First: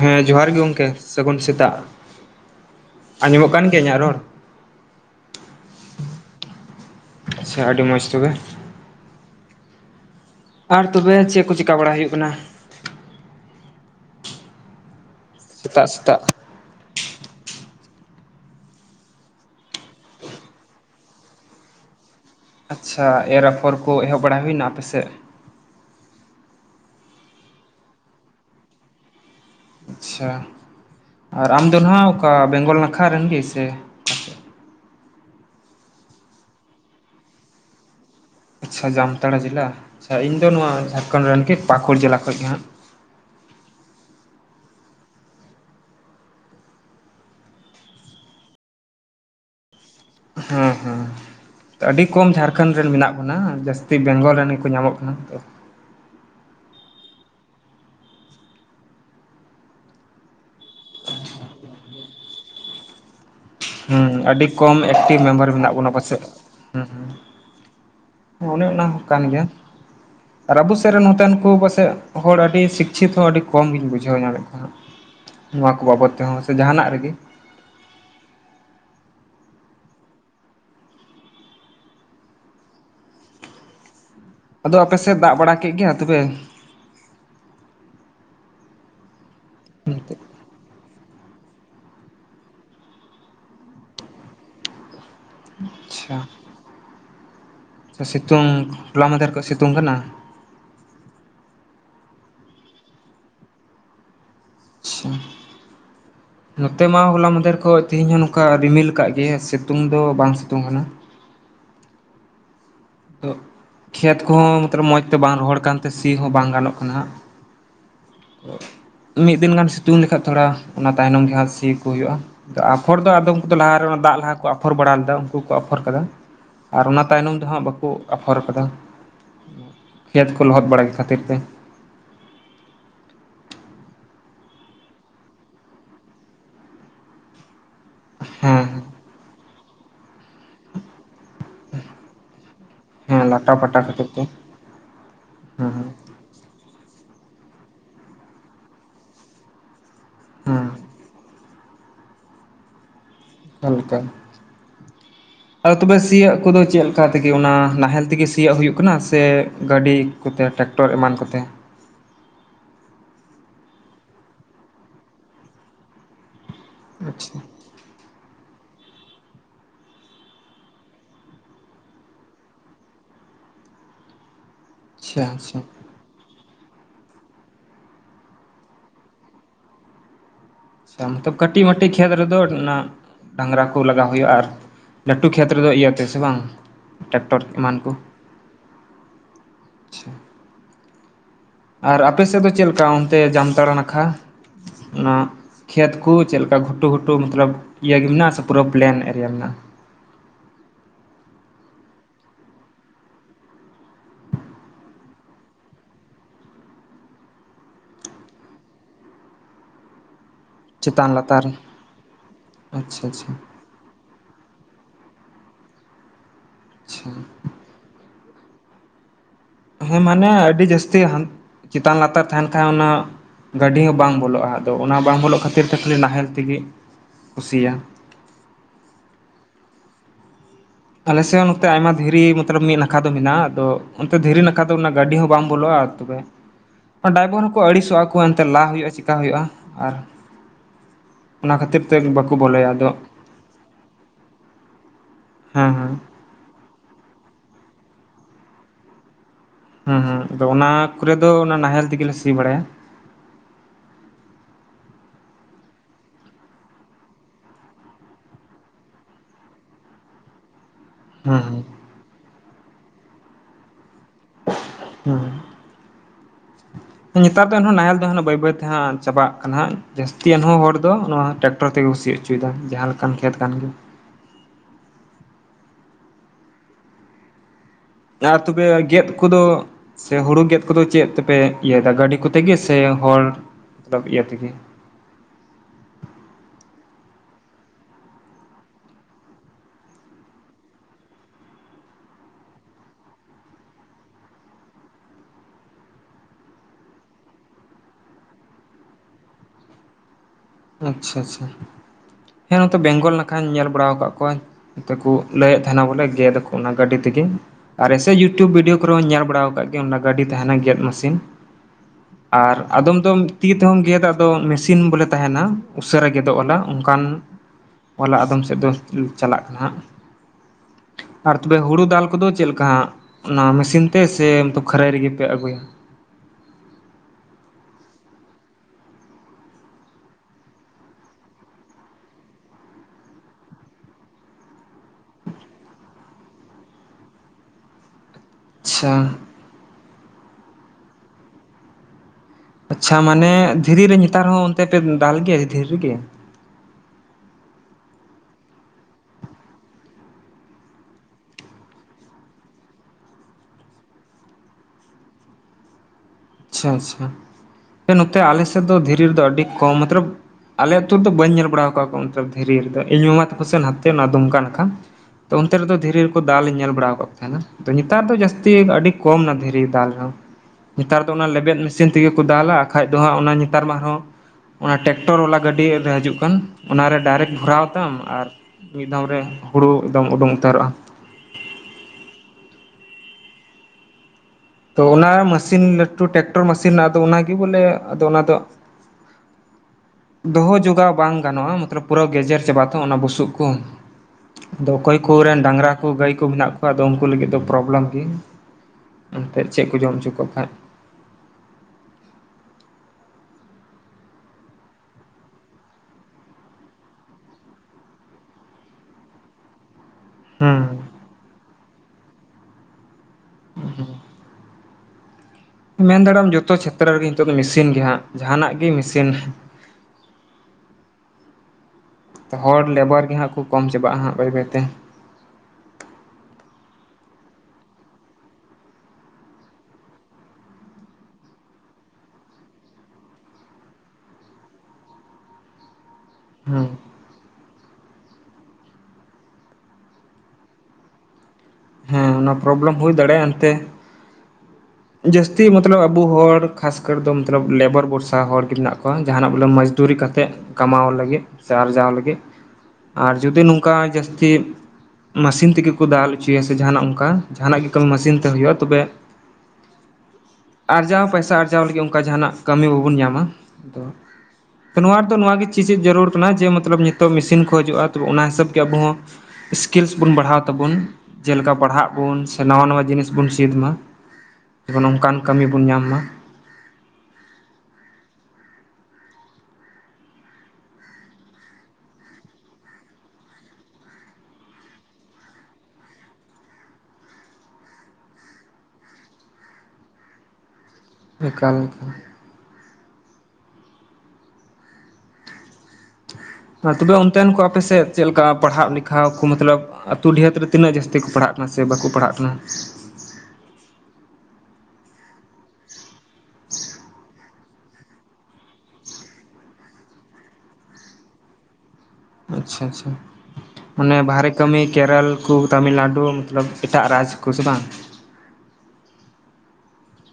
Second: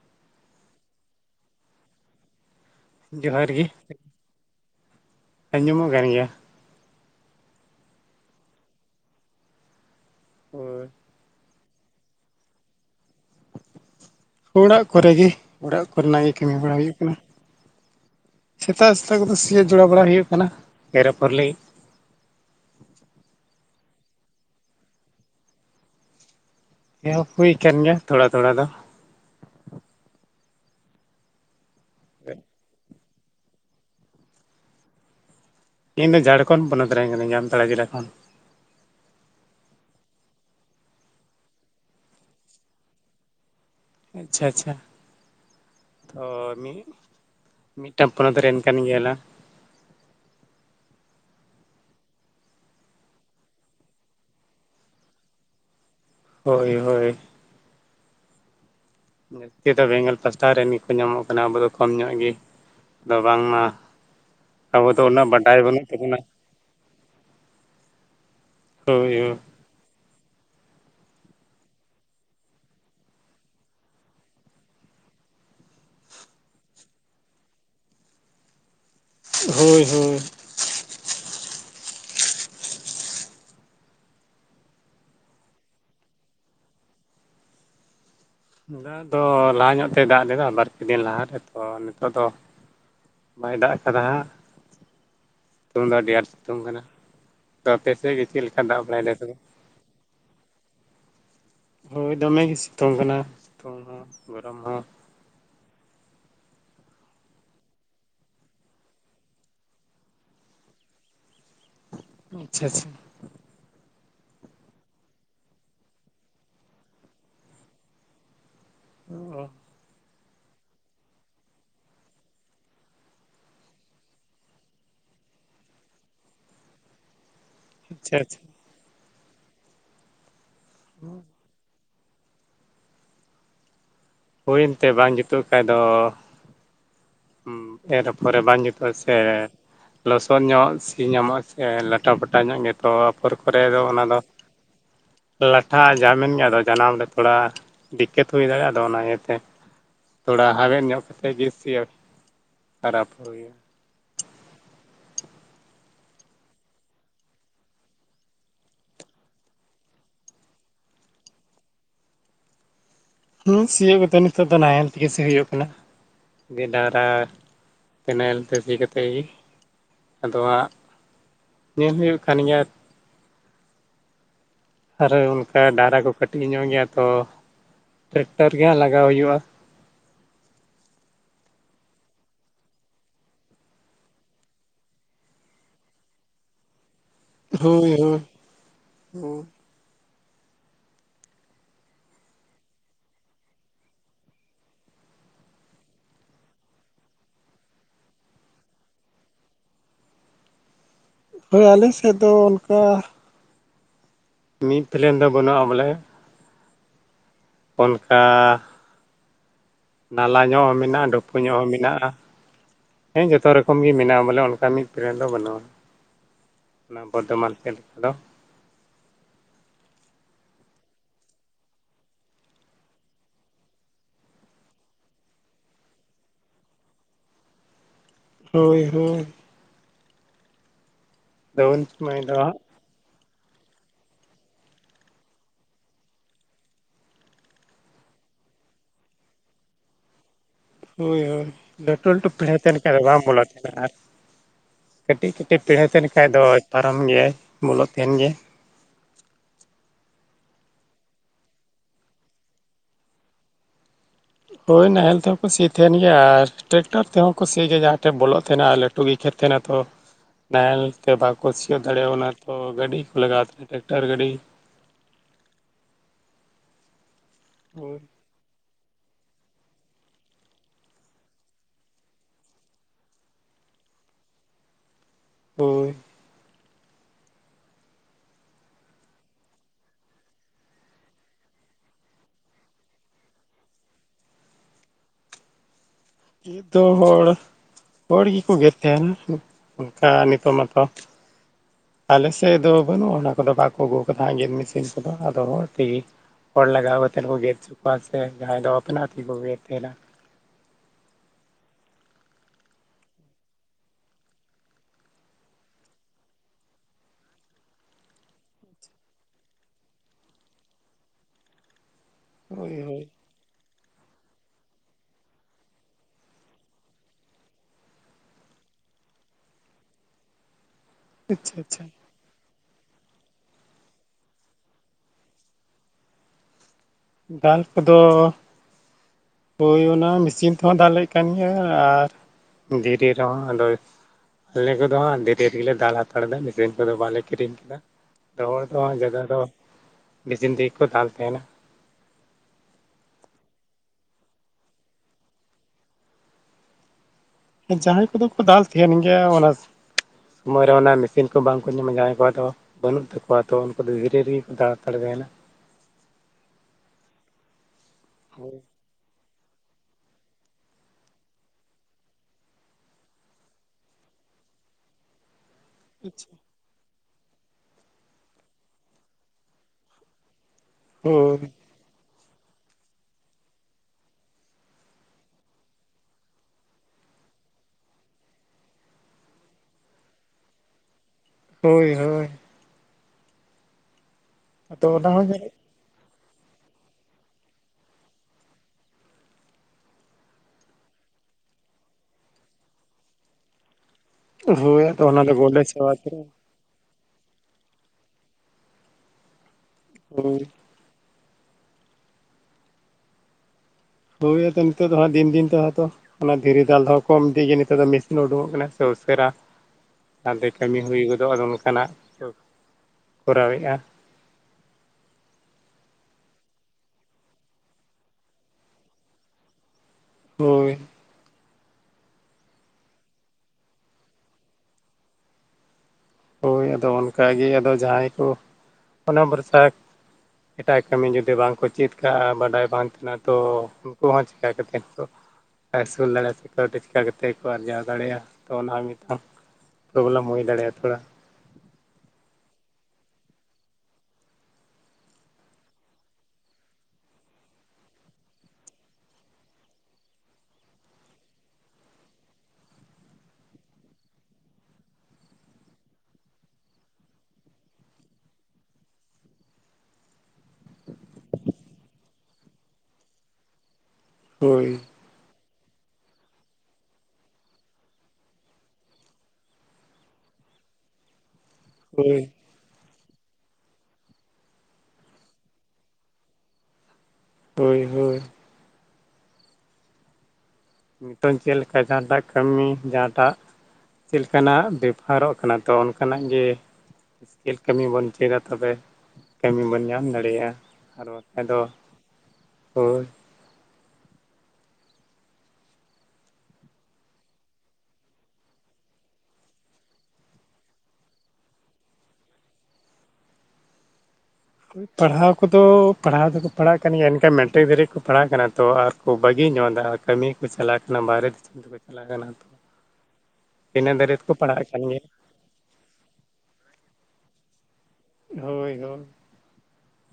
ᱦᱮᱸ ᱡᱚᱦᱟᱨ ᱜᱮ ᱜᱚᱝᱠᱮ ᱥᱟᱹᱜᱩᱱ ᱥᱮᱛᱟᱜ [unintelligible] ᱡᱚᱦᱟᱨ ᱟᱸᱡᱚᱢᱚᱜ ᱠᱟᱱ ᱜᱮ ᱜᱮᱤᱭᱟᱹ ᱤᱧᱟᱹᱜ ᱨᱚᱲ? ᱟᱸᱡᱚᱢᱚᱜ ᱠᱟᱱ ᱜᱮᱭᱟ ᱾ ᱟᱪᱪᱷᱟ ᱟᱹᱰᱤ ᱢᱚᱸᱡᱽ ᱛᱚᱵᱮ ᱾ ᱟᱨ ᱦᱳᱭ ᱛᱚᱵᱮ ᱪᱮᱫ ᱠᱚ ᱪᱮᱠᱟ ᱵᱟᱲᱟ ᱦᱩᱭᱩᱜ ᱠᱟᱱᱟ? ᱚᱲᱟᱜ ᱠᱚᱨᱮ ᱜᱮ ᱾ ᱚᱲᱟᱜ ᱥᱮᱛᱟᱜ ᱥᱮᱛᱟᱜ ᱠᱚᱨᱮᱱᱟᱜ ᱜᱮ ᱠᱟᱹᱢᱤ ᱵᱟᱲᱟ ᱦᱩᱭᱩᱜ ᱠᱟᱱᱟ ᱾ ᱥᱮᱛᱟᱜ ᱥᱮᱛᱟᱜ ᱠᱚᱫᱚ [unintelligible] ᱥᱤᱭᱳᱜ ᱡᱚᱲᱟᱣ ᱵᱟᱲᱟ ᱦᱩᱭᱩᱜ ᱠᱟᱱᱟ ᱾ [inaudible] [unintelligible] ᱯᱚᱨ ᱞᱟᱹᱜᱤᱫ ᱾ ᱟᱪᱪᱷᱟ ᱮᱨ ᱟᱯᱷᱳᱨ ᱠᱚ ᱮᱦᱚᱵ ᱵᱟᱲᱟ ᱦᱩᱭᱱᱟ ᱟᱯᱮ ᱥᱮᱫ? ᱮᱦᱚᱵ ᱦᱩᱭ ᱟᱠᱟᱱ ᱜᱮᱭᱟ ᱛᱷᱚᱲᱟ- ᱛᱷᱚᱲᱟ ᱫᱚ ᱾ ᱟᱪᱪᱷᱟ [unintelligible] ᱟᱨ ᱟᱢᱫᱚ ᱱᱟᱦᱟᱜ ᱚᱠᱟ ᱵᱮᱝᱜᱚᱞ ᱱᱟᱠᱷᱟ ᱨᱮᱱ ᱜᱮ ᱥᱮ? ᱤᱧ ᱫᱚ ᱡᱷᱟᱲᱠᱷᱚᱸ ᱯᱚᱱᱚᱛ ᱨᱮᱱ ᱠᱟᱹᱱᱟᱹᱧ ᱡᱟᱢᱛᱟᱲᱟ ᱡᱮᱞᱟ ᱠᱷᱚᱱ ᱾ ᱟᱪᱪᱷᱟ ᱡᱟᱢᱛᱟᱲᱟ ᱡᱮᱞᱟ ᱾ ᱟᱪᱪᱷᱟ ᱤᱧ ᱫᱚ ᱱᱚᱣᱟ ᱡᱷᱟᱲᱠᱷᱚᱸᱰ ᱨᱮᱱ ᱜᱮ ᱯᱟᱹᱠᱩᱲ ᱡᱮᱞᱟ ᱠᱷᱚᱱ ᱜᱮ ᱦᱟᱸᱜ᱾ ᱟᱪᱪᱷᱟ ᱟᱪᱪᱷᱟ ᱾ ᱛᱚ ᱢᱤᱫ [unintelligible] ᱢᱤᱫᱴᱟᱝ ᱯᱚᱱᱚᱛ ᱨᱮᱱ ᱠᱟᱱ ᱜᱮᱭᱟᱞᱟᱝ ᱾ ᱦᱩᱸ ᱦᱩᱸ ᱾ ᱛᱚ ᱟᱹᱰᱤ ᱠᱚᱢ ᱡᱷᱟᱲᱠᱷᱚᱸᱰ ᱨᱮᱱ ᱢᱮᱱᱟᱜ ᱵᱚᱱᱟ ᱡᱟᱹᱥᱛᱤ ᱵᱮᱝᱜᱚᱞ ᱨᱮᱱ ᱜᱮ ᱠᱚ ᱧᱟᱢᱚᱜ ᱠᱟᱱᱟ ᱛᱚ ᱾ ᱦᱚᱭ ᱦᱚᱭ ᱾ ᱡᱟᱹᱥᱛᱤ ᱫᱚ ᱵᱮᱝᱜᱚᱞ ᱯᱟᱥᱴᱟ ᱨᱮᱱ ᱜᱮᱠᱚ ᱧᱟᱢᱚᱜ ᱠᱟᱱᱟ ᱟᱵᱚ ᱫᱚ ᱠᱚᱢ ᱧᱚᱜ ᱜᱮ ᱾ [unintelligible] ᱦᱩᱸ ᱟᱹᱰᱤ ᱠᱚᱢ ᱟᱵᱚ ᱫᱚ ᱮᱠᱴᱤᱵᱷ ᱩᱱᱟᱹᱜ ᱢᱮᱢᱵᱟᱨ ᱵᱟᱰᱟᱭ ᱢᱮᱱᱟᱜ ᱵᱟᱹᱱᱩᱜ ᱵᱚᱱᱟ ᱛᱟᱵᱚᱱᱟ ᱯᱟᱥᱮᱡ ᱦᱩᱸ ᱾ ᱚᱱᱮ ᱚᱱᱟ ᱦᱳᱭ ᱠᱟᱱ ᱜᱮᱭᱟ ᱾ ᱟᱨ ᱟᱵᱚ ᱥᱮᱫ ᱨᱮᱱ ᱱᱚᱛᱮᱱ ᱠᱚ ᱯᱟᱥᱮᱡ ᱦᱚᱲ ᱟᱹᱰᱤ ᱥᱤᱠᱪᱷᱤᱛ ᱦᱚᱸ ᱟᱹᱰᱤ ᱠᱚᱢ ᱜᱤᱧ ᱵᱩᱡᱷᱟᱹᱣ ᱧᱟᱢᱮᱫ ᱠᱚᱣᱟ ᱾ ᱱᱚᱣᱟ ᱠᱚ ᱵᱟᱵᱚᱛ ᱛᱮᱦᱚᱸ ᱥᱮ ᱡᱟᱦᱱᱟᱜ ᱨᱮᱜᱤ ᱾ ᱦᱚᱭ ᱦᱚᱭ᱾ ᱟᱫᱚ ᱟᱯᱮ ᱥᱮᱫ ᱫᱟᱜ ᱵᱟᱲᱟ ᱠᱮᱫ ᱜᱮᱭᱟ ᱛᱚᱵᱮ ᱫᱟᱜ ᱫᱚ ᱞᱟᱦᱟ ᱧᱚᱜ ᱛᱮᱭ ᱫᱟᱜ ᱞᱮᱫᱟ ᱵᱟᱨ ᱯᱮ ᱫᱤᱱ ᱞᱟᱦᱟᱨᱮ ᱛᱚ ᱛᱚ ᱱᱤᱛᱚᱜ ᱫᱚ ᱵᱟᱭ ᱫᱟᱜ ᱟᱠᱟᱫᱟ ᱦᱟᱸᱜ ᱥᱤᱛᱩᱝ ᱫᱚ ᱟᱹᱰᱤ ᱟᱸᱴ ᱥᱤᱛᱩᱝ ᱠᱟᱱᱟ ᱟ ᱟᱪᱪᱷᱟ ᱟᱯᱮᱥᱮᱫ ᱜᱮ ᱪᱮᱫ ᱥᱤᱛᱩᱝ ᱞᱮᱠᱟ ᱫᱟᱜ ᱵᱟᱲᱟᱭ ᱦᱚᱞᱟ ᱢᱟᱫᱷᱮᱨ ᱫᱟᱭ [inaudible] ᱠᱷᱚᱡ ᱥᱤᱛᱩᱝ ᱠᱟᱱᱟ ᱦᱳᱭ ᱫᱚᱢᱮ ᱜᱮ ᱥᱤᱛᱩᱝ ᱠᱟᱱᱟ ᱥᱤᱛᱩᱝ ᱦᱚᱸ ᱜᱚᱨᱚᱢ ᱦᱚᱸ [unintelligible] ᱱᱚᱛᱮ ᱢᱟ ᱦᱚᱞᱟ ᱢᱟᱫᱷᱮᱨ ᱠᱷᱚᱡ ᱛᱮᱦᱮᱧ ᱦᱚᱸ ᱱᱚᱝᱠᱟ ᱨᱤᱢᱤᱞ ᱠᱟᱫ ᱜᱮᱭᱟ ᱥᱤᱛᱩᱝ ᱫᱚ ᱵᱟᱝ ᱥᱤᱛᱩᱝ ᱠᱟᱱᱟ ᱟᱪᱪᱷᱟ ᱟᱪᱪᱷᱟ ᱛᱚ ᱠᱷᱮᱛ ᱠᱚᱦᱚᱸ ᱢᱚᱸᱡᱽ ᱛᱮ ᱵᱟᱝ ᱨᱚᱦᱚᱲ ᱠᱟᱱᱛᱮ ᱥᱤ ᱦᱚᱸ ᱵᱟᱝ ᱜᱟᱱᱚᱜ ᱠᱟᱱᱟ ᱢᱤᱫ ᱚ ᱫᱤᱱ ᱜᱟᱱ ᱥᱤᱛᱩᱝ ᱞᱮᱠᱷᱟ ᱛᱷᱚᱲᱟ ᱚᱱᱟ ᱛᱟᱭᱱᱚᱢ ᱜᱮ ᱦᱟᱸ ᱥᱤ ᱟᱠ ᱠᱚ ᱦᱩᱭᱩᱜᱼᱟ ᱟᱯᱷᱚᱨ ᱫᱚ ᱟᱫᱚ ᱩᱱᱠᱩ ᱞᱟᱦᱟᱨᱮ ᱫᱟᱜ ᱞᱟᱦᱟ ᱠᱚ ᱟᱯᱷᱚᱨ ᱵᱟᱲᱟ ᱞᱮᱫᱟ ᱩᱱᱠᱩ ᱠᱚ ᱟᱯᱷᱚᱨ ᱠᱟᱫᱟ ᱟᱨ ᱚᱱᱟ ᱛᱟᱭᱱᱚᱢ ᱫᱚ ᱦᱟᱸᱜ ᱵᱟᱠᱚ ᱟᱪᱪᱷᱟ ᱟᱯᱷᱚᱨ ᱟᱪᱪᱷᱟ ᱠᱟᱫᱟ ᱠᱷᱮᱛ ᱠᱚ ᱞᱚᱦᱚᱫ ᱵᱟᱲᱟᱭ ᱠᱷᱟᱹᱛᱤᱨ ᱛᱮ ᱦᱩᱭᱮᱱᱛᱮ ᱵᱟᱝ ᱡᱩᱛᱩᱜ ᱠᱷᱟᱡ ᱫᱚ ᱦᱩᱸ ᱮᱨᱚᱯᱚᱨᱮ ᱵᱟᱝ ᱦᱮᱸ ᱡᱩᱛᱩᱜᱼᱟ ᱥᱮ ᱞᱚᱥᱚᱱ ᱧᱚᱜ ᱥᱤ ᱧᱟᱢᱚᱜᱼᱟ ᱮ ᱞᱟᱴᱟᱯᱴᱟ ᱧᱚᱜ ᱜᱮᱛᱚ ᱦᱮᱸ ᱟᱯᱷᱚᱨ ᱞᱟᱴᱟ ᱠᱚᱨᱮ ᱫᱚ ᱯᱟᱴᱟ ᱚᱱᱟ ᱠᱷᱟᱹᱛᱤᱨ ᱫᱚ ᱛᱮ ᱦᱮᱸ ᱞᱟᱴᱷᱟ ᱡᱟᱢᱮᱱ ᱜᱮ ᱟᱫᱚ ᱡᱟᱱᱟᱢ ᱨᱮ ᱛᱷᱚᱲᱟ ᱫᱤᱠᱠᱟᱛ ᱦᱩᱭ ᱫᱟᱲᱮᱭᱟᱜᱼᱟ ᱟᱫᱚ ᱚᱱᱟ ᱤᱭᱟᱹᱛᱮ ᱛᱷᱚᱲᱟ ᱦᱮᱸ ᱦᱟᱣᱮᱫ ᱧᱚᱜ ᱠᱟ ᱠᱟᱛᱮᱫ ᱜᱮ [unintelligible] ᱠᱷᱟᱨᱟᱯ ᱦᱩᱭ [inaudible] [inaudible] ᱟᱫᱚ ᱛᱚᱵᱮ ᱥᱤᱭᱳᱜ ᱠᱚᱫᱚ ᱪᱮᱫ ᱞᱮᱠᱟ ᱛᱮᱜᱮ ᱚᱱᱟ ᱱᱟᱦᱮᱞ ᱛᱮᱜᱮ ᱥᱤᱭᱳᱜ ᱦᱩᱭᱩᱜ ᱠᱟᱱᱟ ᱥᱮ ᱜᱟᱹᱰᱤ ᱠᱚᱛᱮ ᱴᱮᱠᱴᱚᱨ ᱮᱢᱟᱱ ᱠᱚᱛᱮ ᱦᱩᱸ ᱥᱤᱭᱳᱜ ᱠᱚᱛᱮ ᱱᱤᱛᱚᱜ ᱫᱚ ᱱᱟᱦᱮᱞ ᱛᱮᱜᱮ ᱥᱤ ᱦᱩᱭᱩᱜ ᱠᱟᱱᱟ ᱰᱟᱝᱨᱟ ᱟᱪᱪᱷᱟ ᱠᱮᱱᱮᱞ ᱛᱮ ᱥᱤ ᱠᱟᱛᱮᱫ ᱜᱤ ᱟᱫᱚ ᱦᱟᱸᱜ ᱧᱮᱞ ᱦᱩᱭᱩᱜ ᱠᱟᱱ ᱜᱮᱭᱟ ᱟᱨᱚ ᱟᱪᱪᱷᱟ ᱚᱱᱠᱟ ᱟᱪᱪᱷᱟ ᱰᱟᱝᱨᱟ ᱠᱚ ᱠᱟᱹᱴᱤᱡ ᱧᱚᱜ ᱜᱮᱭᱟ ᱛᱚ ᱴᱨᱟᱠᱴᱟᱨ ᱜᱮ ᱦᱟᱸᱜ ᱞᱟᱜᱟᱣ ᱦᱩᱭᱩᱜᱼᱟ ᱟᱪᱪᱷᱟ [inaudible] ᱠᱟᱹᱴᱤᱡ ᱢᱟᱹᱴᱤᱡ ᱠᱷᱮᱛ ᱨᱮᱫᱚ ᱱᱟᱸᱜ ᱰᱟᱝᱨᱟ ᱠᱚ ᱞᱟᱜᱟᱣ ᱦᱩᱭᱩᱜᱼᱟ ᱟᱨ ᱞᱟᱹᱴᱩ ᱠᱷᱮᱛ ᱨᱮᱫᱚ ᱤᱭᱟᱹᱛᱮ ᱥᱮ ᱵᱟᱝ ᱴᱨᱟᱠᱴᱚᱨ ᱮᱢᱟᱱ ᱦᱳᱭ ᱠᱚ ᱦᱳᱭ ᱟᱨ ᱟᱯᱮ ᱥᱮᱫ ᱫᱚ ᱪᱮᱫ ᱞᱮᱠᱟ ᱚᱱᱛᱮ ᱡᱟᱢᱛᱟᱲᱟ ᱱᱟᱠᱷᱟ ᱠᱷᱮᱛ ᱠᱚ ᱪᱮᱫ ᱞᱮᱠᱟ ᱜᱷᱩᱴᱩ ᱜᱷᱩᱴᱩ ᱢᱚᱛᱞᱚᱵᱽ ᱤᱭᱟᱹ ᱜᱮ ᱢᱮᱱᱟᱜᱼᱟ ᱥᱮ ᱯᱩᱨᱟᱹ ᱯᱞᱮᱱ ᱮᱨᱤᱭᱟ ᱢᱮᱱᱟᱜᱼᱟ ᱦᱳᱭ ᱟᱞᱮᱥᱮᱫ ᱫᱚ ᱚᱱᱠᱟ ᱢᱤᱫ ᱯᱞᱮᱱ ᱫᱚ ᱵᱟᱹᱱᱩᱜᱼᱟ ᱵᱚᱞᱮ ᱚᱱᱠᱟ ᱱᱟᱞᱟ ᱧᱚᱜ ᱦᱚᱸ ᱢᱮᱱᱟᱜᱼᱟ ᱪᱮᱛᱟᱱ ᱰᱩᱯᱩ ᱞᱟᱛᱟᱨ ᱧᱚᱜ ᱦᱚᱸ ᱢᱮᱱᱟᱜᱼᱟ ᱟᱪᱪᱷᱟ ᱟᱪᱪᱷᱟ ᱦᱮᱸ ᱡᱚᱛᱚ ᱨᱚᱠᱚᱢ [inaudible] ᱢᱮᱱᱟᱜᱼᱟ ᱵᱚᱞᱮ ᱚᱱᱠᱟ ᱢᱤᱫ ᱯᱮᱞᱮᱱ ᱫᱚ ᱵᱟᱹᱱᱩᱜᱼᱟ ᱚᱱᱟ ᱟᱪᱪᱷᱟ ᱵᱚᱨᱫᱷᱚᱢᱟᱱ ᱥᱮᱫ ᱞᱮᱠᱟ ᱫᱚ ᱦᱮᱸ ᱢᱟᱱᱮ ᱟᱹᱰᱤ ᱡᱟᱹᱟᱥᱛᱤ ᱪᱮᱛᱟᱱ ᱞᱟᱛᱟᱨ ᱛᱟᱦᱮᱱ ᱠᱷᱟᱱ ᱚᱱᱟ ᱜᱟᱹᱰᱤ ᱦᱚᱸ ᱵᱟᱝ ᱵᱚᱞᱚᱜᱼᱟ ᱟᱫᱚ ᱚᱱᱟ ᱵᱟᱝ ᱵᱚᱞᱚᱜ ᱠᱷᱟᱹᱛᱤᱨ ᱛᱮ ᱠᱷᱟᱹᱞᱤ ᱱᱟᱦᱮᱞ ᱛᱤᱜᱤ ᱠᱩ ᱥᱤᱭᱟ ᱦᱳᱭ ᱦᱳᱭ ᱟᱞᱮᱥᱮᱫ ᱟᱫᱚ ᱱᱚᱛᱮ ᱩᱱ ᱟᱭᱢᱟ ᱥᱚᱢᱚᱭ ᱫᱷᱤᱨᱤ ᱫᱚ ᱦᱟᱸᱜ ᱢᱚᱛᱞᱚᱵ ᱢᱮᱱᱟᱜ ᱱᱟᱠᱷᱟ ᱫᱚ ᱢᱮᱱᱟᱜᱼᱟ ᱟᱫᱚ ᱚᱱᱛᱮ ᱫᱷᱤᱨᱤ ᱱᱟᱠᱷᱟ ᱫᱚ ᱜᱟᱹᱰᱤ ᱦᱚᱸ ᱵᱟᱝ ᱵᱚᱞᱚᱜᱼᱟ ᱛᱚᱵᱮ ᱰᱟᱭᱵᱚᱨ ᱦᱚᱸᱠᱚ ᱟᱹᱲᱤᱥᱚᱜᱼᱟ ᱠᱚ ᱮᱱᱛᱮ ᱞᱟ ᱦᱩᱭᱩᱜᱼᱟ ᱪᱮᱠᱟ ᱦᱩᱭᱩᱜᱼᱟ ᱟᱨ ᱦᱳᱭ ᱦᱳᱭ ᱚᱱᱟ ᱠᱷᱟᱹᱛᱤᱨ ᱛᱮ ᱞᱳᱴᱩ ᱞᱳᱴᱩ [inaudible] ᱵᱟᱠᱚ ᱵᱚᱞᱚᱭᱟ ᱟᱫᱚ [inaudible] ᱵᱟᱝ ᱵᱚᱞᱚ ᱟᱨ ᱠᱟᱹᱴᱤᱡ ᱠᱟᱹᱴᱤᱡ ᱦᱮᱸ [inaudible] ᱦᱮᱸ ᱛᱟᱦᱮᱱ ᱠᱷᱟᱱ ᱫᱚ ᱯᱟᱨᱚᱢ ᱜᱮᱭᱟᱭ ᱵᱚᱞᱚᱜ ᱛᱟᱦᱮᱱ ᱜᱮᱭᱟᱭ ᱦᱩᱸ ᱦᱩᱸ ᱟᱫᱚ ᱚᱱᱟ ᱠᱚᱨᱮ ᱫᱚ ᱚᱱᱟ ᱱᱟᱦᱮᱞ ᱛᱤᱜᱤᱞᱮ ᱥᱤ ᱵᱟᱲᱟᱭᱟ ᱦᱳᱭ ᱱᱟᱦᱮᱞ ᱛᱮᱦᱚᱸ ᱠᱚ ᱥᱤ ᱛᱟᱦᱮᱱ ᱜᱮᱭᱟ ᱟᱨ ᱴᱮᱠᱴᱟᱨ ᱛᱮᱦᱚᱸ ᱠᱚ ᱥᱤ ᱜᱮᱭᱟ ᱡᱟᱦᱟᱸ ᱴᱷᱮᱱ ᱵᱚᱞᱚᱜ ᱛᱟᱦᱮᱱᱟᱠ ᱴᱩᱜᱤ ᱠᱷᱮᱛ ᱛᱟᱦᱮᱱᱟ ᱛᱚ ᱱᱟᱦᱮᱞ ᱛᱮ ᱵᱟᱠᱚ ᱦᱮᱸ ᱥᱤᱭᱳᱜ ᱫᱟᱲᱮᱭᱟ ᱚᱱᱟ ᱛᱚ ᱜᱟᱹᱰᱤ ᱠᱚ ᱞᱟᱜᱟᱣ ᱴᱮᱠᱴᱟᱨ ᱜᱟᱹᱰᱤ ᱱᱤᱛᱟᱨ ᱫᱚᱱ ᱱᱟᱦᱮᱞ ᱦᱳᱭ ᱫᱚ ᱵᱟᱹᱭ ᱵᱟᱹᱭ ᱛᱮ ᱦᱟᱸᱜ ᱪᱟᱵᱟᱜ ᱠᱟᱱᱟ ᱡᱟᱹᱥᱛᱤᱟᱭᱟᱱ ᱦᱚᱸ ᱦᱚᱲ ᱫᱚ ᱱᱚᱣᱟ ᱴᱮᱠᱴᱚᱨ ᱛᱮᱜᱮ ᱠᱚ ᱥᱤ ᱚᱪᱚᱭᱮᱫᱟ ᱡᱟᱦᱟᱸ ᱞᱮᱠᱟᱱ ᱠᱷᱮᱛ ᱠᱟᱱ ᱜᱮ ᱦᱳᱭ ᱟᱨ ᱛᱚᱵᱮ ᱜᱮᱫ ᱠᱚᱫᱚ? ᱥᱮ ᱦᱩᱲᱩ ᱜᱮᱫ ᱠᱚᱫᱚ ᱪᱮᱫ ᱛᱮᱯᱮ ᱤᱭᱟᱹᱭ ᱫᱟ? ᱜᱟᱹᱰᱤ ᱠᱚ ᱛᱮᱜᱮ ᱥᱮ ᱦᱚᱲ ᱢᱚᱛᱞᱚᱵ ᱤᱭᱟᱹ ᱛᱮᱜᱮ᱾ [inaudible] ᱫᱚ ᱦᱚᱲ᱾ ᱦᱚᱲ ᱜᱤᱠᱚ ᱜᱮᱫ ᱛᱟᱦᱮᱱᱟ᱾ ᱚᱱᱠᱟ ᱱᱤᱛᱚᱜ ᱢᱟᱛᱚ ᱟᱞᱮᱥᱮᱫ ᱫᱚ ᱵᱟᱹᱱᱩᱜᱼᱟ ᱚᱱᱟ ᱠᱚᱫᱚ ᱵᱟᱠᱚ ᱟᱹᱜᱩ ᱠᱟᱫᱟ ᱜᱮᱫ ᱢᱮᱥᱤᱱ ᱠᱚᱫᱚ ᱟᱫᱚ ᱦᱚᱲ ᱛᱮᱜᱤ᱾ ᱦᱚᱲ ᱞᱟᱜᱟᱣ ᱠᱟᱛᱮᱜ ᱠᱚ ᱜᱮᱫ ᱚᱪᱚ ᱠᱚᱣᱟ ᱾ ᱥᱮ ᱡᱟᱦᱟᱸᱭ ᱫᱚ ᱟᱯᱱᱟ ᱟᱯᱱᱤ ᱠᱚ ᱜᱮᱫ ᱛᱟᱦᱮᱱᱟ ᱾ ᱟᱪᱪᱷᱟ ᱟᱪᱪᱷᱟ ᱦᱮᱸ ᱱᱚᱛᱮ ᱵᱮᱝᱜᱚᱞ ᱱᱟᱠᱷᱟᱧ ᱧᱮᱞ ᱵᱟᱲᱟ ᱟᱠᱟᱫ ᱠᱚᱣᱟ ᱾ ᱚᱱᱛᱮ ᱠᱚ ᱞᱟᱹᱭᱮᱜ ᱛᱟᱦᱮᱱᱟ ᱵᱚᱞᱮ, ᱜᱮᱫᱟ ᱠᱚ ᱚᱱᱟ ᱜᱟᱹᱰᱤ ᱛᱮᱜᱮ ᱾ ᱟᱨ ᱮᱥᱮ ᱤᱭᱩᱴᱩᱵᱽ ᱵᱷᱤᱰᱭᱳ ᱠᱚᱨᱮ ᱦᱚᱸᱧ ᱧᱮᱞ ᱵᱟᱲᱟ ᱠᱟᱜ ᱜᱮᱭᱟ᱾ ᱚᱱᱟ ᱜᱟᱹᱰᱤ ᱛᱟᱦᱮᱱᱟ ᱜᱮᱫ ᱢᱮᱥᱤᱱ ᱾ ᱟᱨ ᱦᱳᱭ ᱟᱫᱚᱢ ᱦᱳᱭ ᱫᱚᱢ ᱛᱤ ᱛᱮᱦᱚᱢ ᱜᱮᱫᱟ ᱾ ᱟᱨ ᱢᱮᱥᱤᱱ ᱵᱚᱞᱮ ᱛᱟᱦᱮᱱᱟ ᱩᱥᱟᱹᱨᱟ ᱜᱮᱫᱚᱜ ᱟᱱᱟ ᱚᱱᱠᱟᱱ ᱾ ᱚᱞᱟ ᱟᱫᱚᱢ ᱥᱮᱫ ᱫᱚ ᱪᱟᱞᱟᱜ ᱠᱟᱱᱟ ᱦᱟᱜ ᱾ ᱟᱨ ᱟᱪᱪᱷᱟ ᱛᱚᱵᱮ ᱟᱪᱪᱷᱟ ᱦᱩᱲᱳ ᱫᱟᱞ ᱠᱚᱫᱚ ᱪᱮᱫᱽ ᱞᱮᱠᱟ ᱦᱟᱜ, ᱚᱱᱟ ᱢᱮᱥᱤᱱ ᱛᱮ ᱥᱮ ᱠᱷᱟᱹᱨᱟᱹᱭ ᱨᱮᱜᱮᱯᱮ ᱟᱹᱜᱩᱭᱟ? ᱫᱟᱞ ᱠᱚᱫᱚ ᱦᱳᱭ ᱚᱱᱟ ᱢᱮᱥᱤᱱ ᱛᱮᱦᱚ ᱫᱟᱞ ᱦᱩᱭᱩᱜ ᱠᱟᱱ ᱜᱮᱭᱟ ᱾ ᱟᱨ ᱫᱷᱤᱨᱤ ᱨᱮᱦᱚᱸ ᱟᱫᱚ ᱟᱞᱮ ᱠᱚᱫᱚ ᱦᱟᱸᱜ ᱫᱷᱤᱨᱤ ᱨᱮᱜᱮᱞᱮ ᱫᱟᱞ ᱦᱟᱛᱟᱲ ᱫᱟ ᱾ ᱢᱮᱥᱤᱱ ᱠᱚᱫᱚ ᱵᱟᱞᱮ ᱠᱤᱨᱤᱧ ᱠᱟᱫᱟ ᱟᱫᱚ ᱦᱚᱲ ᱫᱚ ᱟᱪᱪᱷᱟ ᱦᱟᱸᱜ ᱡᱟᱫᱟ ᱫᱚ, ᱢᱮᱥᱤᱱ ᱛᱮᱜᱮ ᱠᱚ ᱫᱟᱞ ᱛᱟᱦᱮᱱᱟ ᱾ ᱟᱪᱪᱷᱟ ᱢᱟᱱᱮ ᱫᱷᱤᱨᱤ ᱨᱮ ᱱᱮᱛᱟᱨ ᱦᱚᱸ, ᱚᱱᱛᱮ ᱯᱮ ᱫᱟᱞ ᱜᱮᱭᱟ ᱫᱷᱤᱨᱤ ᱨᱮᱜᱮ? ᱡᱟᱸᱦᱟᱸᱭ ᱠᱚᱫᱚ ᱠᱚ ᱫᱟᱞ ᱛᱟᱦᱮᱱ ᱜᱮᱭᱟ ᱚᱱᱟ ᱥᱚᱢᱚᱭ ᱨᱮ ᱚᱱᱟ ᱢᱮᱥᱤᱱ ᱠᱚ ᱵᱟᱝᱠᱚ ᱧᱟᱢᱟ ᱡᱟᱸᱦᱟᱭ ᱠᱚ ᱟᱫᱚ, ᱵᱟᱹᱱᱩᱜ ᱛᱟᱠᱚᱣᱟ ᱾ ᱛᱚ ᱩᱱᱠᱩ ᱫᱚ ᱫᱷᱤᱨᱤ ᱨᱮᱜᱮ ᱠᱚ ᱫᱟᱞ ᱦᱟᱛᱟᱲ ᱛᱟᱦᱮᱱᱟ ᱾ ᱟᱪᱪᱷᱟ ᱟᱪᱪᱷᱟ, ᱟᱞᱮ ᱱᱚᱛᱮ ᱟᱞᱮᱥᱮᱫ ᱫᱚ ᱫᱷᱤᱨᱤ ᱨᱮᱫᱚ ᱟᱹᱰᱤ ᱠᱚᱢ ᱢᱟᱛᱨᱚ ᱾ ᱟᱞᱮ ᱟᱹᱛᱩ ᱨᱮᱫᱚ ᱵᱟᱹᱧ ᱧᱮᱞ ᱵᱟᱲᱟ ᱠᱟᱜ ᱠᱚᱣᱟ ᱠᱚ ᱾ ᱚᱱᱠᱟ ᱫᱷᱤᱨᱤ ᱨᱮᱫᱚ, ᱤᱧ ᱢᱟᱢᱟ ᱛᱟᱠᱚ ᱥᱮᱱ ᱦᱟᱱᱛᱮ ᱱᱚᱣᱟ ᱫᱚᱩᱢᱠᱟ ᱱᱟᱠᱷᱟ ᱾ ᱛᱚ ᱚᱱᱛᱮ ᱨᱮᱫᱚ ᱫᱷᱤᱨᱤ ᱨᱮᱠᱚ ᱟᱪᱪᱷᱟ ᱫᱟᱞᱤᱧ ᱧᱮᱞ ᱵᱟᱲᱟ ᱠᱟᱫ ᱠᱚ ᱛᱟᱦᱮᱸᱱᱟ ᱾ ᱟᱫᱚ ᱱᱮᱛᱟᱨ ᱫᱚ ᱡᱟᱹᱥᱛᱤ, ᱟᱹᱰᱤ ᱠᱚᱢ ᱱᱟ ᱫᱷᱤᱨᱤ ᱫᱟᱞᱦᱚᱸ ᱾ ᱱᱮᱛᱟᱨ ᱫᱚ ᱚᱱᱟ ᱦᱳᱭ ᱞᱮᱵᱮᱫ ᱢᱮᱥᱤᱱ ᱛᱮᱜᱮ ᱠᱚ ᱫᱟᱞᱟ ᱾ ᱟᱠᱷᱟᱡ ᱫᱚ ᱦᱟᱸᱜ ᱚᱱᱟ ᱱᱮᱛᱟᱨ ᱢᱟ ᱟᱨᱦᱚᱸ, ᱚᱱᱟ ᱴᱮᱠᱴᱚᱨ ᱵᱟᱞᱟ ᱜᱟᱹᱰᱤ ᱨᱮ ᱦᱤᱡᱩᱜ ᱠᱟᱱ ᱾ ᱚᱱᱟᱨᱮ ᱰᱟᱭᱨᱮᱠᱴ ᱵᱷᱚᱨᱟᱣᱛᱟᱢ ᱟᱨ, ᱢᱤᱜ ᱫᱷᱟᱣ ᱨᱮ ᱦᱩᱲᱩ ᱮᱠᱫᱚᱢ ᱩᱰᱩᱝ ᱩᱛᱟᱹᱨᱚᱜᱼᱟ ᱾ ᱦᱳᱭ ᱦᱳᱭ, ᱛᱚ ᱟᱫᱚ ᱚᱱᱟ ᱦᱚᱸ ᱡᱟᱹᱱᱤᱡ ᱢᱮᱥᱤᱱ ᱞᱟᱹᱴᱩ ᱴᱨᱟᱠᱴᱚᱨ ᱢᱮᱥᱤᱱ ᱟᱫᱚ ᱚᱱᱟᱜᱮ ᱵᱚᱞᱮ ᱟᱫᱚ ᱚᱱᱟ ᱫᱚ, ᱫᱚᱦᱚ ᱡᱚᱜᱟᱣ ᱵᱟᱝ ᱜᱟᱱᱚᱜᱼᱟ ᱾ ᱢᱚᱛᱞᱚᱵ ᱯᱩᱨᱟᱹ ᱜᱮᱡᱮᱨ ᱪᱟᱵᱟ ᱟᱛᱚ ᱚᱱᱟ ᱵᱩᱥᱩᱵ ᱠᱚ ᱾ ᱟᱫᱚ ᱦᱳᱭ ᱚᱠᱚᱭ ᱚᱱᱟᱞᱮ ᱠᱚᱨᱮᱱ ᱜᱚᱞᱮ ᱰᱟᱝᱨᱟ ᱠᱚ, ᱪᱟᱵᱟ ᱜᱟᱹᱭ ᱠᱮᱫᱟ ᱠᱚ ᱢᱮᱱᱟᱜ ᱠᱚᱣᱟ ᱟᱫᱚ ᱩᱱᱠᱩ ᱞᱟᱹᱜᱤᱫ ᱫᱚ ᱯᱨᱚᱵᱞᱮᱢ ᱜᱮ ᱾ ᱮᱱᱛᱮᱜ ᱪᱮᱫ ᱠᱚ ᱡᱚᱢ ᱚᱪᱚ ᱠᱚ ᱦᱳᱭ ᱠᱷᱟᱡ ᱾ ᱦᱳᱭ ᱟᱫᱚ ᱱᱤᱛᱚᱜ ᱫᱚ ᱦᱟᱸᱜ ᱫᱤᱱ ᱫᱤᱱ ᱛᱮᱦᱚ ᱛᱚ, ᱚᱱᱟ ᱫᱷᱤᱨᱤ ᱫᱟᱞ ᱫᱚ ᱦᱟᱸᱜ ᱠᱚᱢ ᱤᱫᱤ ᱜᱮ, ᱱᱤᱛᱚᱜ ᱫᱚ ᱢᱮᱥᱤᱱ ᱩᱰᱩᱠᱚᱜ ᱠᱟᱱᱟ ᱥᱮ ᱩᱥᱟᱹᱨᱟ, ᱠᱟᱹᱢᱤ ᱦᱮᱸ ᱦᱩᱭ ᱜᱚᱫᱚᱜᱼᱟ ᱟᱫᱚ ᱚᱱᱠᱟᱱᱟᱜ ᱠᱚ ᱠᱚᱨᱟᱣᱭᱮᱜᱼᱟ ᱾ ᱢᱮᱱ ᱫᱟᱲᱮᱼᱟᱢ ᱾ ᱡᱚᱛᱚ ᱪᱷᱮᱛᱨᱚ ᱨᱮᱜᱮ ᱱᱤᱛᱚᱜ ᱫᱚ ᱢᱮᱥᱤᱱ ᱜᱮ, ᱦᱟᱸᱜ ᱡᱟᱦᱟᱱᱟᱜ ᱜᱮ ᱢᱮᱥᱤᱱ, ᱦᱳᱭ ᱦᱚᱲ ᱞᱮᱵᱟᱨ ᱜᱮ ᱦᱟᱸᱜ ᱠᱩ ᱠᱚᱢ ᱪᱟᱵᱟᱜᱼᱟ ᱦᱟᱸᱜ, ᱵᱟᱹᱭ ᱵᱟᱹᱭᱛᱮ ᱦᱳᱭ ᱟᱫᱚ ᱚᱱᱠᱟᱜᱮ ᱟᱫᱚ ᱡᱟᱦᱟᱸᱭ ᱠᱚ ᱚᱱᱟ ᱵᱚᱨᱥᱟ ᱮᱴᱟᱜ ᱠᱟᱹᱢᱤ ᱡᱩᱫᱤ ᱵᱟᱝᱠᱚ ᱪᱮᱫ ᱠᱟᱜᱼᱟ ᱾ ᱵᱟᱰᱟᱭ ᱵᱟᱝ ᱛᱟᱦᱮᱱᱟ ᱛᱚ ᱩᱱᱠᱩ ᱦᱚᱸ ᱪᱤᱠᱟ ᱠᱟᱛᱮ ᱠᱚ ᱟᱥᱩᱞ ᱫᱟᱲᱮᱜ-ᱟ ᱾ ᱦᱮᱸ ᱠᱟᱹᱣᱰᱤ ᱪᱤᱠᱟ ᱠᱟᱛᱮ ᱠᱚ ᱟᱨᱡᱟᱣ ᱫᱟᱲᱮᱭᱟᱜᱼᱟ ᱾ ᱛᱚ ᱚᱱᱟ ᱦᱚᱸ ᱢᱤᱫᱴᱟᱝ ᱯᱨᱚᱵᱞᱮᱢ ᱦᱩᱭ ᱫᱟᱲᱮᱭᱟᱜᱼᱟ ᱛᱷᱚᱲᱟ ᱾ ᱦᱮᱸ ᱚᱱᱟ ᱯᱨᱚᱨᱚᱵᱽᱞᱮᱢ ᱦᱩᱭ ᱫᱟᱲᱮᱭᱟᱜᱼᱟ ᱮᱱᱛᱮ, ᱡᱟᱹᱥᱛᱤ ᱢᱚᱛᱞᱚᱵ ᱟᱵᱚ ᱦᱚᱲ ᱠᱷᱟᱥ ᱠᱟᱨ ᱫᱚ ᱢᱚᱛᱞᱚᱵ ᱞᱮᱵᱟᱨ ᱵᱷᱚᱨᱥᱟ ᱦᱚᱲ ᱜᱮ ᱢᱮᱱᱟᱜ ᱠᱚᱣᱟ ᱾ ᱡᱟᱦᱟᱱᱟᱜ ᱵᱚᱞᱮ ᱢᱚᱡᱽᱫᱩᱨᱤ ᱠᱟᱛᱮᱜ ᱾ ᱠᱟᱢᱟᱣ ᱞᱟᱹᱜᱤᱫ ᱥᱮ ᱟᱨᱡᱟᱣ ᱞᱟᱹᱜᱤᱫ ᱾ ᱟᱨ ᱡᱩᱫᱤ ᱱᱚᱝᱠᱟ ᱡᱟᱹᱥᱛᱤ ᱢᱮᱥᱤᱱ ᱛᱮᱜᱮ ᱠᱚ ᱫᱟᱞ ᱚᱪᱚᱭᱟ, ᱥᱮ ᱡᱟᱦᱟᱱᱟᱜ ᱚᱱᱠᱟ ᱡᱟᱦᱟᱱᱟᱜ ᱜᱮ ᱠᱟᱹᱢᱤ ᱢᱮᱥᱤᱱ ᱛᱮ ᱦᱩᱭᱩᱜᱼᱟ ᱛᱚᱵᱮ, ᱟᱨᱡᱟᱣ ᱯᱚᱭᱥᱟ ᱟᱨᱡᱟᱣ ᱞᱟᱹᱜᱤᱫ ᱚᱱᱠᱟ ᱡᱟᱦᱟᱱᱟᱜ ᱠᱟᱹᱢᱤ ᱵᱟᱵᱚᱱ ᱧᱟᱢᱟ ᱾ ᱦᱳᱭ ᱛᱚ ᱱᱚᱣᱟ ᱨᱮᱫᱚ ᱱᱚᱣᱟ ᱜᱮ ᱪᱤᱡ ᱡᱟᱹᱨᱩᱲ ᱠᱟᱱᱟ ᱾ ᱡᱮ ᱢᱚᱛᱞᱚᱵ ᱱᱤᱛᱚᱜ ᱢᱮᱥᱤᱱ ᱠᱚ ᱦᱤᱡᱩᱜᱼᱟ ᱛ ᱚᱱᱟ ᱦᱤᱥᱟᱹᱵᱽ ᱜᱮ ᱟᱵᱚ ᱦᱚᱸ ᱥᱠᱤᱞᱥ ᱵᱩᱱ ᱵᱟᱲᱦᱟᱣ ᱛᱟᱵᱩᱱ, ᱡᱮᱞᱮᱠᱟ ᱯᱟᱲᱦᱟᱜ ᱵᱩᱱ ᱦᱳᱭ ᱥᱮ ᱱᱟᱶᱟ ᱱᱟᱣᱟ ᱡᱤᱱᱤᱥ ᱵᱚᱱ ᱪᱮᱫ ᱢᱟ ᱾ ᱡᱮᱢᱚᱱ ᱱᱚᱝᱠᱟᱱ ᱠᱟᱹᱢᱤ ᱵᱚᱱ ᱧᱟᱢ ᱢᱟ᱾ ᱦᱳᱭ ᱦᱳᱭ᱾ ᱱᱤᱛᱚᱝ ᱪᱮᱫ ᱞᱮᱠᱟ ᱡᱟᱦᱟᱸᱴᱟᱜ ᱠᱟᱹᱢᱤ ᱡᱟᱦᱟᱸᱴᱟᱜ ᱪᱮᱫ ᱞᱮᱠᱟᱱᱟᱜ ᱵᱮᱵᱷᱟᱨᱚᱜ ᱠᱟᱱᱟ ᱛᱚ ᱚᱱᱠᱟᱱᱟᱜ ᱜᱮ ᱥᱠᱤᱞ ᱠᱟᱹᱢᱤ ᱵᱚᱱ ᱪᱮᱫᱟ ᱛᱚᱵᱮ ᱠᱟᱹᱢᱤ ᱵᱚᱱ ᱧᱟᱢ ᱫᱟᱲᱮᱭᱟᱜᱼᱟ᱾ ᱟᱨ ᱱᱚᱝᱠᱟ ᱫᱚ ᱮᱠᱟᱞ ᱮᱠᱟᱞ ᱦᱳᱭ [unintelligible] ᱛᱚᱵᱮ ᱚᱱᱛᱮᱱ ᱠᱚ ᱟᱯᱮᱥᱮᱫ ᱪᱮᱫ ᱞᱮᱠᱟ ᱯᱟᱲᱦᱟᱜ ᱞᱮᱠᱷᱟ ᱠᱚ ᱢᱚᱛᱞᱚᱵ ᱟᱹᱛᱩ ᱰᱤᱦᱟᱹᱛ ᱨᱮ ᱛᱤᱱᱟᱹᱜ ᱡᱟᱹᱥᱛᱤ ᱠᱚ ᱯᱟᱲᱦᱟᱜ ᱠᱟᱱᱟ ᱥᱮ ᱵᱟᱠᱚ ᱯᱟᱲᱦᱟᱜ ᱠᱟᱱᱟ᱾ ᱯᱟᱲᱦᱟᱣ ᱠᱚᱫᱚ ᱯᱟᱲᱦᱟᱣ ᱫᱚᱠᱚ ᱯᱟᱲᱦᱟᱜ ᱠᱟᱱ ᱜᱮᱭᱟ ᱮᱱᱠᱷᱟᱱ ᱢᱮᱴᱨᱤᱠ ᱫᱷᱟᱨᱤᱡ ᱠᱚ ᱯᱟᱲᱦᱟᱜ ᱠᱟᱱᱟ ᱛᱚ ᱟᱨᱠᱚ ᱵᱟᱹᱜᱤ ᱧᱚᱜ ᱮᱫᱟ ᱟᱨ ᱠᱟᱹᱢᱤ ᱠᱚ ᱪᱟᱟᱞᱟᱜ ᱠᱟᱱᱟ ᱵᱟᱨᱦᱨᱮ ᱫᱤᱥᱚᱢ ᱛᱮᱠᱚ ᱪᱟᱞᱟᱜ ᱠᱟᱱᱟ ᱛᱚ ᱟᱪᱪᱷᱟ ᱟᱪᱪᱷᱟ ᱤᱱᱟᱹ ᱢᱟᱱᱮ ᱫᱷᱟᱹᱨᱤᱡ ᱵᱟᱦᱨᱮ ᱠᱚ ᱠᱟᱹᱢᱤ ᱯᱟᱲᱦᱟᱜ ᱠᱟᱱ ᱠᱮᱨᱟᱞ ᱜᱮᱭᱟ ᱩᱱᱠᱷᱩ ᱛᱟᱹᱟᱢᱤᱞᱱᱟᱲᱩ ᱢᱚᱛᱞᱚᱵ ᱮᱴᱟᱜ ᱨᱟᱡᱽ ᱠᱚ ᱥᱮ ᱵᱟᱝ, ᱦᱳᱭ ᱦᱳᱭ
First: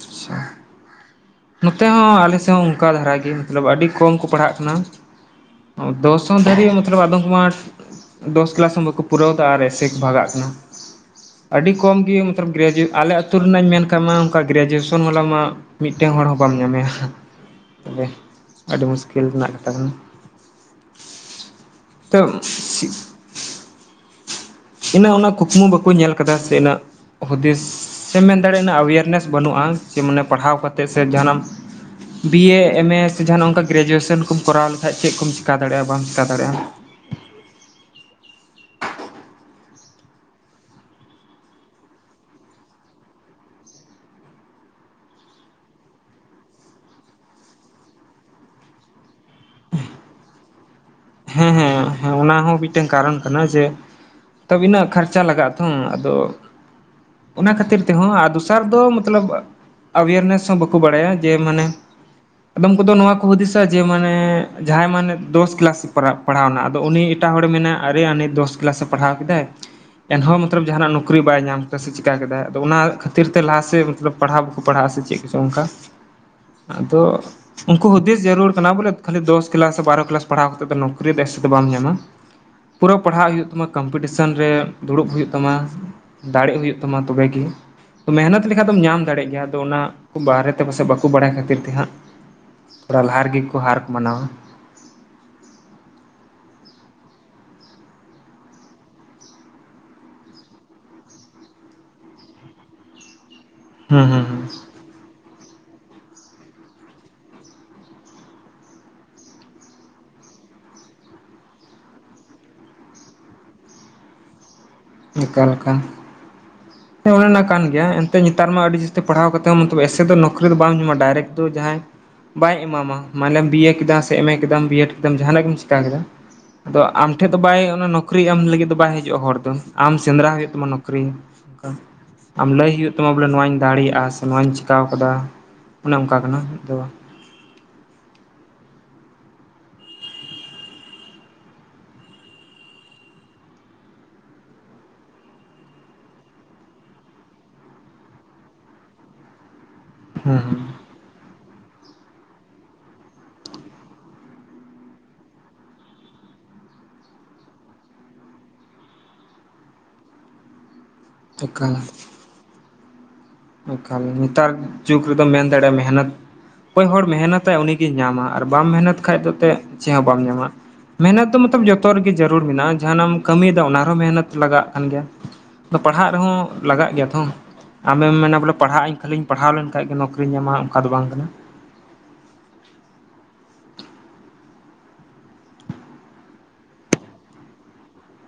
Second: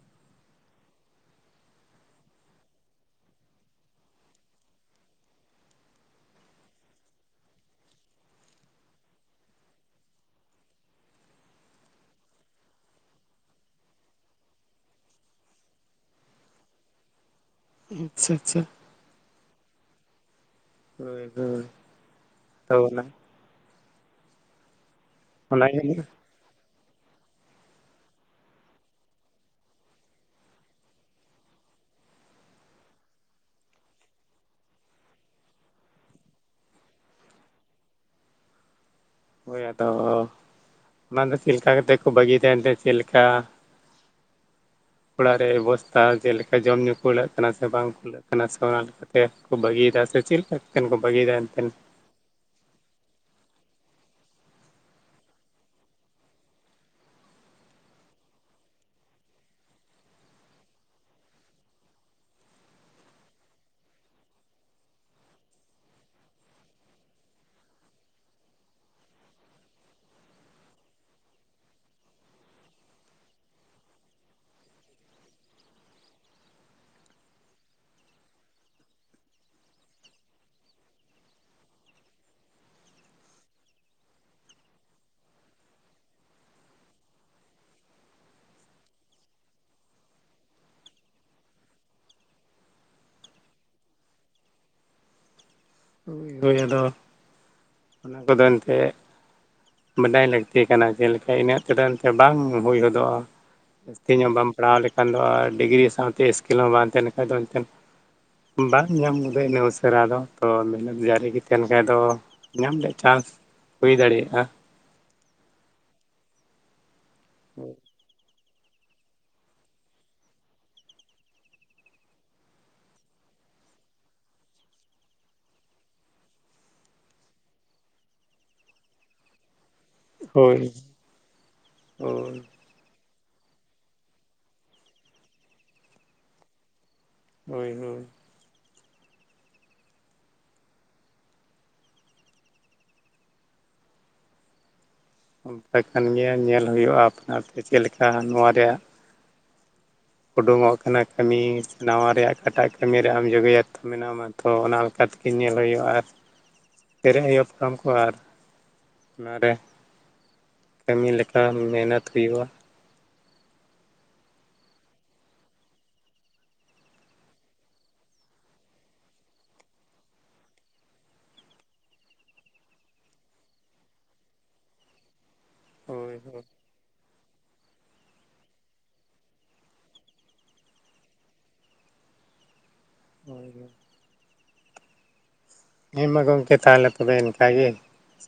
ᱟᱪᱪᱷᱟ ᱱᱚᱛᱮ ᱦᱚᱸ ᱟᱞᱮᱥᱮᱫ ᱦᱚᱸ ᱚᱱᱠᱟ ᱫᱷᱟᱨᱟᱜ ᱜᱮ ᱢᱚᱛᱞᱚᱵ ᱟᱹᱰᱤ ᱠᱚᱢ ᱠᱚ ᱯᱟᱲᱦᱟᱜ ᱠᱟᱱᱟ ᱾ ᱫᱚᱥᱚᱠ ᱫᱷᱟᱹᱨᱡ ᱢᱟᱛᱨᱚ ᱟᱫᱚᱢ ᱠᱚ ᱢᱟ ᱫᱚᱥ ᱠᱮᱞᱟᱥ ᱦᱚᱸ ᱵᱟᱠᱚ ᱯᱩᱨᱟᱹᱣ ᱠᱟᱜᱼᱟ ᱟᱨ ᱮᱥᱮ ᱠᱚ ᱵᱷᱟᱜᱟᱜ ᱠᱟᱱᱟ᱾ ᱟᱹᱰᱤ ᱠᱚᱢ ᱜᱮ ᱢᱚᱛᱞᱚᱵ ᱟᱞᱮ ᱟᱹᱛᱩ ᱨᱮᱱᱟᱜ ᱤᱧ ᱢᱮᱱᱠᱟᱜ ᱢᱟ ᱚᱱᱠᱟ ᱜᱨᱮᱡᱩᱭᱮᱥᱚᱱ ᱣᱟᱞᱟ ᱢᱟ ᱢᱤᱫᱴᱮᱱ ᱦᱚᱲ ᱦᱚᱸ ᱵᱟᱢ ᱧᱟᱢᱮᱭᱟ ᱛᱚᱵᱮ ᱟᱪᱪᱷᱟ ᱟᱪᱪᱷᱟ ᱟᱹᱰᱤ ᱢᱩᱥᱠᱤᱞ ᱨᱮᱱᱟᱜ ᱠᱟᱛᱷᱟ ᱠᱟᱱᱟ᱾ ᱦᱳᱭ ᱦᱳᱭ ᱛᱚ ᱦᱳᱭ ᱚᱱᱟ ᱤᱱᱟᱹᱜ ᱚᱱᱟ ᱠᱩᱠᱢᱩ ᱵᱟᱠᱚ ᱚᱱᱟᱜᱮ ᱧᱮᱞ ᱠᱟᱫᱟ ᱥᱮ ᱤᱱᱟᱹᱜ ᱦᱩᱫᱤᱥ ᱥᱮᱢ ᱢᱮᱱ ᱫᱟᱲᱮᱭᱟᱜᱼᱟ ᱮᱣᱮᱨᱱᱮᱥ ᱵᱟᱹᱱᱩᱜᱼᱟ ᱡᱮ ᱢᱟᱱᱮ ᱯᱟᱲᱦᱟᱣ ᱠᱟᱛᱮᱫ ᱥᱮ ᱡᱟᱦᱟᱱᱟᱜ ᱵᱤᱭᱮ ᱮᱢ ᱮ ᱥᱮ ᱡᱟᱦᱟᱱᱟᱜ ᱚᱱᱠᱟ ᱵᱤ ᱵᱤᱹᱮ, ᱮᱢᱹᱮ ᱥᱮ ᱡᱟᱦᱟᱱᱟᱜ ᱚᱱᱠᱟ ᱜᱨᱮᱡᱩᱭᱮᱥᱚᱱ ᱠᱚᱢ ᱠᱚᱨᱟᱣ ᱞᱮᱠᱷᱟᱡ ᱪᱮᱫ ᱠᱚᱢ ᱪᱤᱠᱟᱹ ᱫᱟᱲᱮᱭᱟᱜᱼᱟ ᱵᱟᱢ ᱪᱤᱠᱟ ᱫᱟᱲᱮᱭᱟᱜᱼᱟ ᱦᱳᱭ ᱟᱫᱚ ᱵᱟᱝ ᱫᱚ ᱪᱤᱱᱛᱟᱹ ᱠᱟᱛᱮᱫ ᱠᱚ ᱵᱟᱹᱜᱤᱭ ᱛᱟᱦᱮᱱ ᱛᱮ ᱪᱮᱫ ᱞᱮᱠᱟ ᱚᱲᱟᱜ ᱨᱮ ᱵᱮᱵᱚᱥᱛᱟ ᱡᱮᱞᱮᱠᱟ ᱡᱚᱢ ᱧᱩ ᱠᱚ ᱠᱩᱲᱟᱹᱜ ᱠᱟᱱᱟ ᱥᱮ ᱵᱟᱝ ᱠᱩᱲᱟᱹᱜ ᱠᱟᱱᱟ ᱥᱮ ᱚᱱᱟ ᱞᱮᱠᱟ ᱵᱟᱹᱜᱤᱭᱮᱫᱟ ᱥᱮ ᱪᱮᱫ ᱞᱮᱠᱟ ᱮᱱ ᱠᱚ ᱵᱟᱹᱜᱤ ᱦᱮᱸ ᱦᱮᱸ᱾ ᱦᱮᱸ ᱚᱱᱟ ᱦᱚᱸ ᱢᱤᱫᱴᱮᱱ ᱠᱟᱨᱚᱱ ᱠᱟᱱᱟ ᱡᱮ ᱟᱵᱤᱱᱟᱜ ᱠᱷᱚᱨᱪᱟ ᱞᱟᱜᱟᱜᱼᱟ ᱛᱷᱚ ᱟᱫᱚ ᱚᱱᱟ ᱠᱷᱟᱹᱛᱤᱨ ᱛᱮᱦᱚᱸ ᱟᱨ ᱫᱚᱥᱟᱨ ᱫᱚ ᱢᱚᱛᱞᱚᱵ ᱮᱣᱮᱨᱱᱮᱥ ᱦᱚᱸ ᱵᱟᱠᱚ ᱵᱟᱲᱟᱭᱟ ᱡᱮ ᱢᱟᱱᱮ ᱟᱫᱚᱢ ᱠᱚᱫᱚ ᱱᱚᱣᱟ ᱠᱚ ᱦᱩᱫᱤᱥᱟ ᱡᱮ ᱢᱟᱱᱮ ᱡᱟᱦᱟᱸᱭ ᱢᱟᱱᱮ ᱫᱚᱥ ᱠᱞᱟᱥ ᱯᱟᱲᱦᱟᱣᱱᱟ ᱟᱫᱚ ᱩᱱᱤ ᱮᱴᱟᱜ ᱦᱚᱲᱮ ᱢᱮᱱᱟ ᱟᱨᱮ ᱩᱱᱤ ᱫᱚᱥ ᱠᱞᱟᱥᱮ ᱯᱟᱲᱦᱟᱣ ᱠᱮᱫᱟᱭ ᱮᱱᱦᱚᱸ ᱢᱚᱛᱞᱚᱵ ᱡᱟᱦᱱᱟᱜ ᱱᱚᱩᱠᱨᱤ ᱮᱱᱦᱚ ᱢᱚᱛᱞᱚᱵ ᱡᱟᱦᱟᱱᱟᱜ ᱱᱚᱠᱨᱤ ᱵᱟᱭ ᱧᱟᱢ ᱠᱮᱫᱟ ᱥᱮ ᱪᱤᱠᱟ ᱠᱮᱫᱟᱭ ᱟᱫᱚ ᱚᱱᱟ ᱠᱷᱟᱹᱛᱤᱨ ᱛᱮ ᱞᱟᱦᱟ ᱥᱮᱫ ᱢᱚᱛᱚᱞᱵ ᱯᱟᱲᱦᱟᱣ ᱵᱟᱠᱚ ᱯᱟᱲᱦᱟᱜᱼᱟ ᱥᱮ ᱪᱮᱫ ᱠᱚ ᱪᱚᱝ ᱚᱱᱠᱟ [unintelligible] ᱟᱫᱚ ᱩᱱᱠᱩ ᱦᱩᱫᱤᱥ ᱡᱟᱹᱨᱩᱲ ᱠᱟᱱᱟ ᱵᱚᱞᱮ ᱠᱷᱟᱹᱞᱤ ᱫᱚᱥ ᱠᱮᱞᱟᱥ ᱥᱮ ᱵᱟᱨᱚ ᱠᱞᱟᱥ ᱯᱟᱲᱦᱟᱣ ᱛᱮᱫᱚ ᱱᱚᱠᱨᱤ ᱫᱚ ᱵᱮᱥ ᱛᱮ ᱫᱚ ᱵᱟᱢ ᱧᱟᱢᱟ᱾ ᱯᱩᱨᱟᱹ ᱯᱟᱲᱦᱟᱜ ᱦᱩᱭᱩᱜ ᱛᱟᱢᱟ ᱠᱚᱢᱯᱤᱴᱤᱥᱮᱱ ᱨᱮ ᱫᱩᱲᱩᱵ ᱦᱩᱭᱩᱜ ᱛᱟᱢᱟ᱾ ᱫᱟᱲᱮᱜ ᱦᱩᱭᱩᱜ ᱛᱟᱢᱟ ᱛᱚᱵᱮᱜᱮ᱾ ᱢᱮᱦᱱᱚᱛ ᱞᱮᱠᱷᱟᱱ ᱫᱚᱢ ᱧᱟᱢ ᱫᱟᱲᱮᱜ ᱜᱮᱭᱟ ᱟᱫᱚ ᱚᱱᱟ ᱠᱚ ᱵᱟᱨᱮᱛᱮ ᱯᱟᱥᱮᱡ ᱵᱟᱠᱚ ᱵᱟᱲᱟᱭ ᱠᱷᱟᱹᱛᱤᱨ ᱛᱮᱦᱟᱸᱜ ᱛᱷᱚᱲᱟ ᱞᱟᱦᱟ ᱨᱮᱜᱮ ᱠᱚ ᱦᱟᱨ ᱠᱚ ᱢᱟᱱᱟᱣᱟ᱾ ᱦᱩᱭ ᱟᱫᱚ ᱚᱱᱟ ᱠᱚᱫᱚ ᱮᱱᱛᱮᱫ ᱵᱟᱰᱟᱭ ᱞᱟᱹᱠᱛᱤ ᱠᱟᱱᱟ ᱡᱮᱞᱮᱠᱟ ᱤᱱᱟᱹᱜ ᱛᱮ ᱫᱚ ᱵᱟᱝ ᱦᱩᱭ ᱦᱚᱫᱚᱜᱼᱟ᱾ ᱦᱩᱸ ᱡᱟᱹᱥᱛᱤ ᱦᱩᱸ ᱧᱚᱜ ᱵᱟᱢ ᱦᱩᱸ ᱯᱟᱲᱦᱟᱣ ᱞᱮᱠᱷᱟᱱ ᱫᱚ ᱰᱤᱜᱽᱨᱤ ᱥᱟᱶᱛᱮ ᱥᱠᱤᱞ ᱦᱚᱸ ᱵᱟᱝ ᱛᱟᱦᱮᱱ ᱠᱷᱟᱱ ᱫᱚ ᱮᱱᱛᱮᱫ ᱵᱟᱝ ᱧᱟᱢ ᱜᱚᱫᱜᱼᱟ ᱤᱱᱟᱹᱜ ᱩᱥᱟᱹᱨᱟ ᱫᱚ᱾ ᱛᱚ ᱢᱮᱦᱱᱮᱫ ᱡᱟᱹᱨᱤᱜᱮ ᱛᱟᱦᱮᱱ ᱠᱷᱟᱡ ᱫᱚ ᱧᱟᱢ ᱨᱮᱭᱟᱜ ᱪᱟᱱᱥ ᱦᱩᱭ ᱫᱟᱲᱮᱭᱟᱜᱼᱟ᱾ ᱚᱠᱟ ᱞᱮᱠᱟ? ᱦᱮᱸ ᱚᱱᱮ ᱚᱱᱟ ᱠᱟᱱ ᱜᱮᱭᱟ᱾ ᱱᱮᱛᱟᱨ ᱢᱟ ᱟᱹᱰᱤ ᱡᱟᱹᱥᱛᱤ ᱯᱟᱲᱦᱟᱣ ᱠᱟᱛᱮ ᱦᱚᱸ ᱢᱚᱛᱞᱚᱵ ᱮᱥᱮ ᱫᱚ ᱱᱩᱠᱨᱤ ᱫᱚ ᱵᱟᱝ ᱧᱟᱢᱚᱜᱼᱟ ᱰᱟᱭᱨᱮᱠᱴ ᱫᱚ ᱡᱟᱦᱟᱸᱭ ᱵᱟᱭ ᱮᱢᱟᱢᱟ ᱢᱟᱱᱮᱢ ᱵᱤᱹᱮ ᱠᱮᱫᱟᱢ ᱥᱮ ᱮᱢᱹᱮ ᱠᱮᱫᱟᱢ ᱵᱤᱹᱮᱰ ᱠᱮᱫᱟᱢ ᱡᱟᱦᱟᱱᱟᱜ ᱜᱮᱢ ᱪᱮᱠᱟ ᱠᱮᱫᱟ ᱟᱫᱚ ᱟᱢᱴᱷᱮᱫ ᱫᱚ ᱵᱟᱭ ᱚᱱᱟ ᱱᱚᱠᱨᱤ ᱮᱢ ᱞᱟᱹᱜᱤᱫ ᱫᱚ ᱵᱟᱭ ᱦᱤᱡᱩᱜᱼᱟ ᱦᱚᱲ ᱫᱚ ᱟᱢ ᱥᱮᱸᱫᱽᱨᱟ ᱦᱩᱭᱩᱜ ᱦᱳᱭ ᱛᱟᱢᱟ ᱱᱚᱠᱨᱤ ᱚᱱᱠᱟ ᱦᱳᱭ ᱟᱢ ᱞᱟᱹᱭ ᱦᱳᱭᱳᱜ ᱛ ᱢᱟ ᱵᱚᱞᱮ ᱱᱚᱣᱟᱧ ᱫᱟᱲᱮᱭᱟᱜᱼᱟ ᱥᱮ ᱱᱚᱣᱟᱧ ᱪᱮᱠᱟᱹᱣ ᱟᱠᱟᱫᱟ ᱚᱱᱮ ᱚᱱᱠᱟ ᱠᱟᱱᱟ ᱫᱚ ᱦᱳᱭ ᱦᱳᱭ ᱚᱱᱠᱟ ᱠᱟᱭ ᱠᱟᱱ ᱜᱮᱭᱟ ᱧᱮᱞ ᱦᱩᱭᱩᱜᱼᱟ ᱟᱯᱱᱟᱨ ᱛᱮ ᱪᱮᱫ ᱞᱮᱠᱟ ᱱᱚᱣᱟ ᱨᱮᱭᱟᱜ ᱦᱩᱸ ᱩᱰᱩᱝᱚᱜ ᱦᱩᱸ ᱠᱟᱱᱟ ᱠᱟᱹᱢᱤ ᱱᱟᱣᱟ ᱨᱮᱭᱟᱜ ᱚᱠᱟᱴᱟᱜ ᱠᱟᱹᱢᱤ ᱨᱮ ᱟᱢ ᱡᱚᱜᱮᱭᱟᱛᱛᱚ ᱢᱮᱱᱟᱢᱟ ᱛᱚ ᱚᱱᱟ ᱞᱮᱠᱟ ᱞᱮᱠᱟ ᱛᱮᱜᱮ ᱧᱮᱞ ᱦᱩᱭᱩᱜᱼᱟ ᱟᱨ ᱯᱮᱨᱮᱡ [inaudible] ᱚᱱᱟᱨᱮ ᱠᱟᱹᱢᱤ ᱞᱮᱠᱟ ᱢᱮᱦᱱᱚᱛ ᱦᱩᱭᱩᱜᱼᱟ ᱮᱠᱷᱟᱱ ᱱᱮᱛᱟᱨ ᱡᱩᱜᱽ ᱨᱮᱫ ᱢᱮᱱ ᱫᱟᱲᱮᱭᱟᱜᱼᱟ ᱢᱮᱦᱱᱚᱛ ᱚᱠᱚᱭ ᱦᱚᱲ ᱢᱮᱦᱱᱚᱛᱟᱭ ᱩᱱᱤᱜᱮᱭ ᱧᱟᱢᱟ ᱟᱨ ᱵᱟᱢ ᱢᱮᱦᱱᱚᱛ ᱠᱷᱟᱡ ᱫᱚ ᱪᱮᱫ ᱦᱚᱸ ᱵᱟᱢ ᱧᱟᱢᱟ ᱢᱮᱦᱱᱚᱫ ᱫᱚ ᱢᱚᱛᱞᱚᱵ ᱡᱚᱛᱚ ᱨᱮᱜᱮ ᱡᱟᱹᱨᱩᱲ ᱢᱮᱱᱟᱜᱼᱟ ᱡᱟᱦᱟᱸᱱᱟᱜ ᱮᱢ ᱠᱟᱹᱢᱤᱭᱮᱫᱟ ᱚᱱᱟ ᱨᱮᱦᱚᱸ ᱢᱮᱦᱱᱚᱛ ᱞᱟᱜᱟᱜ ᱠᱟᱱ ᱜᱮᱭᱟ᱾ ᱟᱫᱚ ᱯᱟᱲᱦᱟᱜ ᱦᱳᱭ ᱨᱮᱦᱚᱸ ᱦᱳᱭ ᱞᱟᱜᱟᱜ ᱜᱮᱭᱟ ᱛᱚ᱾ ᱟᱢᱮᱢ ᱢᱮᱱᱟ ᱵᱚᱞᱮ ᱯᱟᱲᱦᱟᱜᱼᱟᱧ ᱠᱷᱟᱹᱞᱤᱧ ᱯᱟᱲᱦᱟᱣ ᱞᱮᱱᱠᱷᱟᱱ ᱜᱮ ᱱᱚᱠᱨᱤᱧ ᱧᱟᱢᱟ ᱚᱱᱠᱟ ᱫᱚ ᱵᱟᱝ ᱠᱟᱱᱟ᱾ ᱦᱳᱭ ᱦᱳᱭ ᱦᱮᱸ ᱢᱟ ᱜᱚᱝᱠᱮ ᱛᱟᱦᱚᱞᱮ ᱛᱚᱵᱮ ᱤᱱᱠᱟ ᱜᱮ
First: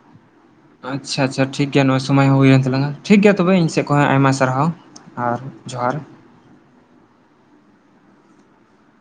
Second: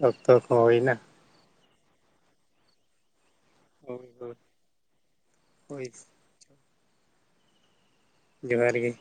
ᱚᱠᱛᱚ ᱦᱩᱭ ᱟᱪᱪᱷᱟ ᱟᱪᱪᱷᱟ ᱴᱷᱤᱠ ᱜᱮᱭᱟ ᱱᱚᱣᱟ ᱥᱚᱢᱚᱭ ᱦᱚᱸ ᱦᱩᱭ ᱮᱱ ᱛᱟᱞᱟᱝᱟ ᱴᱷᱤᱠ ᱜᱮᱭᱟ ᱛᱚᱵᱮ ᱤᱧ ᱥᱮᱫ ᱠᱷᱚᱱ ᱦᱳᱭ ᱟᱭᱢᱟ ᱦᱳᱭ ᱥᱟᱨᱦᱟᱣ ᱟᱨ ᱦᱳᱭ ᱡᱚᱦᱟᱨ ᱡᱚᱦᱟᱨ ᱜᱮ